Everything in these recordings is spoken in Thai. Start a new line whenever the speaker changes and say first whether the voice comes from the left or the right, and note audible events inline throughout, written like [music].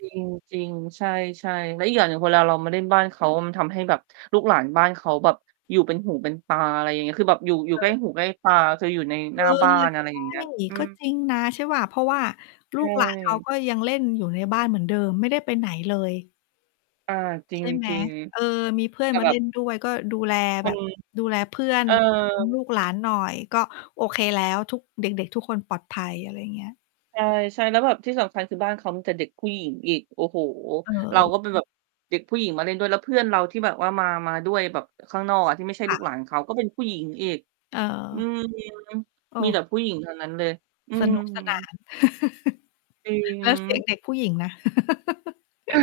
right: จริง ๆ ใช่ ๆ แล้วอีกอย่างหนึ่งเวลาเรามาเล่นบ้านเขา มันทำให้แบบลูกหลานบ้านเขาแบบอยู่เป็นหูเป็นตา อะไรอย่างเงี้ย คือแบบอยู่ อยู่ใกล้
left: เออ
right: หูใกล้ตา คืออยู่ใน
left: เ
right: ห
left: อ
right: น้
left: อ
right: าบ้าน อะไร
left: ใช
right: อ
left: ่
right: ย่างเงี้ย อื
left: ก็
right: ม
left: จริงนะ ใช่เปล่า เพราะว่า
right: ใ
left: ลู
right: ช
left: กหลาน เขา
right: ่
left: ก็ยังเล่นอยู่ในบ้านเหมือนเดิมไม่ได้ไปไหนเลย
right: อา จ
left: ใช่ไหม
right: ริง
left: เออ มีเพื่
right: ๆ
left: อ
right: แต
left: น
right: ่
left: มา
right: แบ
left: เล
right: บ
left: ่น ด้วย ก็ดูแล
right: ค
left: แบ
right: น
left: บดูแลเพื่อน
right: เอ
left: ล
right: อ
left: ูกหลานหน่อย ก็โอเคแล้ว ทุก เด็ก ๆ ทุกคนปลอดภัย อะไรอย่างเงี้ย
right: ใช่ ๆ แล้วแบบที่สำคัญ คือบ้านเขามีแต่เด็กผู้หญิงอีก โอ้โฮ!
left: เอ
right: เรา
left: อ ๆ
right: ก็เป็นแบบเด็กผู้หญิงมาเล่นด้วย แล้วเพื่อนเราที่แบบว่ามา มาด้วยแบบข้างนอกอะที่ไม่ใช่
left: ค
right: ล
left: ่
right: ูก
left: ะ
right: หลานเขา ก็เป็นผู้หญิงอีก
left: เ
right: อื
left: ออ
right: ม
left: โอ
right: มี
left: ้
right: แต่ผู้หญิงทั้งนั้นเลย อื
left: สนุกสนา
right: ม
left: น
right: จริง
left: [laughs]
right: อ
left: แล
right: ื
left: ้วเสียง
right: ม
left: เด็กผู้หญิงนะ [laughs]
right: เออ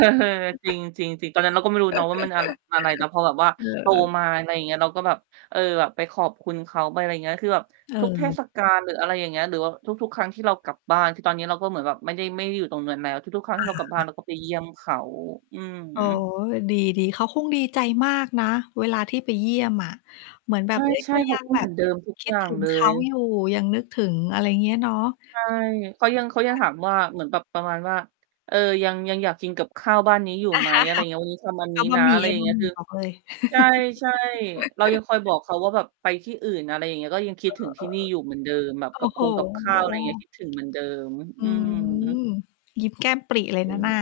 right: จริง ๆ ๆ ตอนนั้นเราก็ไม่รู้เนาะ
left: [laughs]
right: ว่า มันอะ อะไร แต่พอแบบว่า
left: เ
right: โต
left: ออ
right: มา อะไรอย่างเงี้ย เราก็แบบ เออ แบบไปขอบคุณเขาไป อะไรอย่างเงี้ย คือแบบ
left: เ
right: ทุกเท
left: ออ
right: ศกาลหรือ อะไรอย่างเงี้ย หรือว่าทุก ๆ ครั้งที่เรากลับบ้าน คือตอนนี้เราก็เหมือนแบบไม่ได้ ไม่ได้อยู่ตรงนั้นแล้ว ทุก ๆ ครั้ง
left: อ
right: ที
left: า
right: ่เรากลับบ
left: ค
right: ้า
left: ่
right: น เ
left: ะ
right: ราก็ไปเยี่ยมเขา อืม
left: อ๋อ ดี ๆ เขาคงดีใจมากนะ เวลาที่ไปเยี่ยมอะเหมือนแบ
right: ใ
left: บ เฮ้ย
right: ช
left: ก
right: ่
left: ็
right: ๆ เข
left: ยั
right: า
left: ง
right: ก็
left: แบ
right: เหมือ
left: บ
right: นเดิมทุก
left: คิ
right: อ
left: ด
right: ย่า
left: ถ
right: ง
left: ึง
right: เล
left: เขา
right: ย
left: อยู่ ยังนึกถึง อะไรอย่างเงี้ยเนาะ
right: ใช่ เขายัง เขายัง
left: [unintelligible]
right: ถามว่า เหมือนแบบประมาณว่า "เอ่อ ยัง ยังอยากกินกับข้าวบ้านนี้อยู่ไหม?" อะไรอย่างเงี้ย "วันนี้ท
left: [laughs]
right: ำ อัน
left: เ
right: น
left: อ
right: ี
left: า
right: ้
left: บ
right: น
left: ะ
right: ะ"
left: หม
right: อ
left: ี่
right: ะไร
left: เอา
right: อย่า
left: บ
right: ง
left: ะ
right: นี้
left: หมี
right: ค
left: ่
right: ือ
left: บอกเลย
right: ใช่ ๆ เรายัง
left: [laughs]
right: คอยบอกเขาว่าแบบไปที่อื่น อะไรอย่างเงี้ย ก็ยังคิดถึงที่นี่อยู่เหมือนเดิม แบบ
left: เออ ๆ โอ
right: กับ
left: ้โฮ
right: คง กับข
left: โ
right: ้า
left: อ้
right: ว อะไรอย่างเงี้ย คิดถึงเหมือนเดิม
left: อื
right: อืม
left: ม ยิ้มแก้มปริเลยนะน่ะ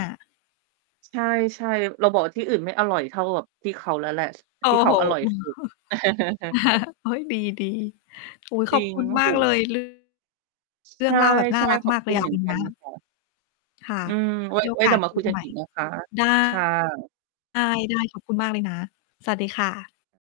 right: ใช่ ๆ เราบอกว่า "ที่อื่นไม่อร่อยเท่ากับที่เขาแล้วแหละ
left: โอ้
right: ที่เข
left: โฮ
right: าอร่อย สุด" [chuckles]
left: [laughs] โอ๊ย ดี ๆ อุ๊ย
right: จ
left: ข
right: ร
left: อ
right: ิ
left: บ
right: ง
left: คุณ
right: โอ้
left: มา
right: โ
left: กเล
right: ฮ
left: ย เรื่อง เรื่
right: ใ
left: องเล่าแบบน่า
right: ช่
left: รัก
right: ๆ ขอ
left: ม
right: บ
left: ากเ
right: ค
left: ล
right: ุ
left: ย
right: ณ
left: อะ
right: เหมือนกัน
left: [unintelligible]
right: ค่ะ
left: ค่ะ
right: อืม ไว้
left: มีโอ
right: ไว้
left: ก
right: เด
left: า
right: ี
left: ส
right: ๋ยวม
left: ค
right: า
left: ุ
right: คุ
left: ย
right: ยก
left: ใ
right: ัน
left: หม่
right: อีกนะคะ
left: ได้
right: ค่ะ
left: ได้ ๆ ขอบคุณมากเลยนะ สวัสดีค่ะ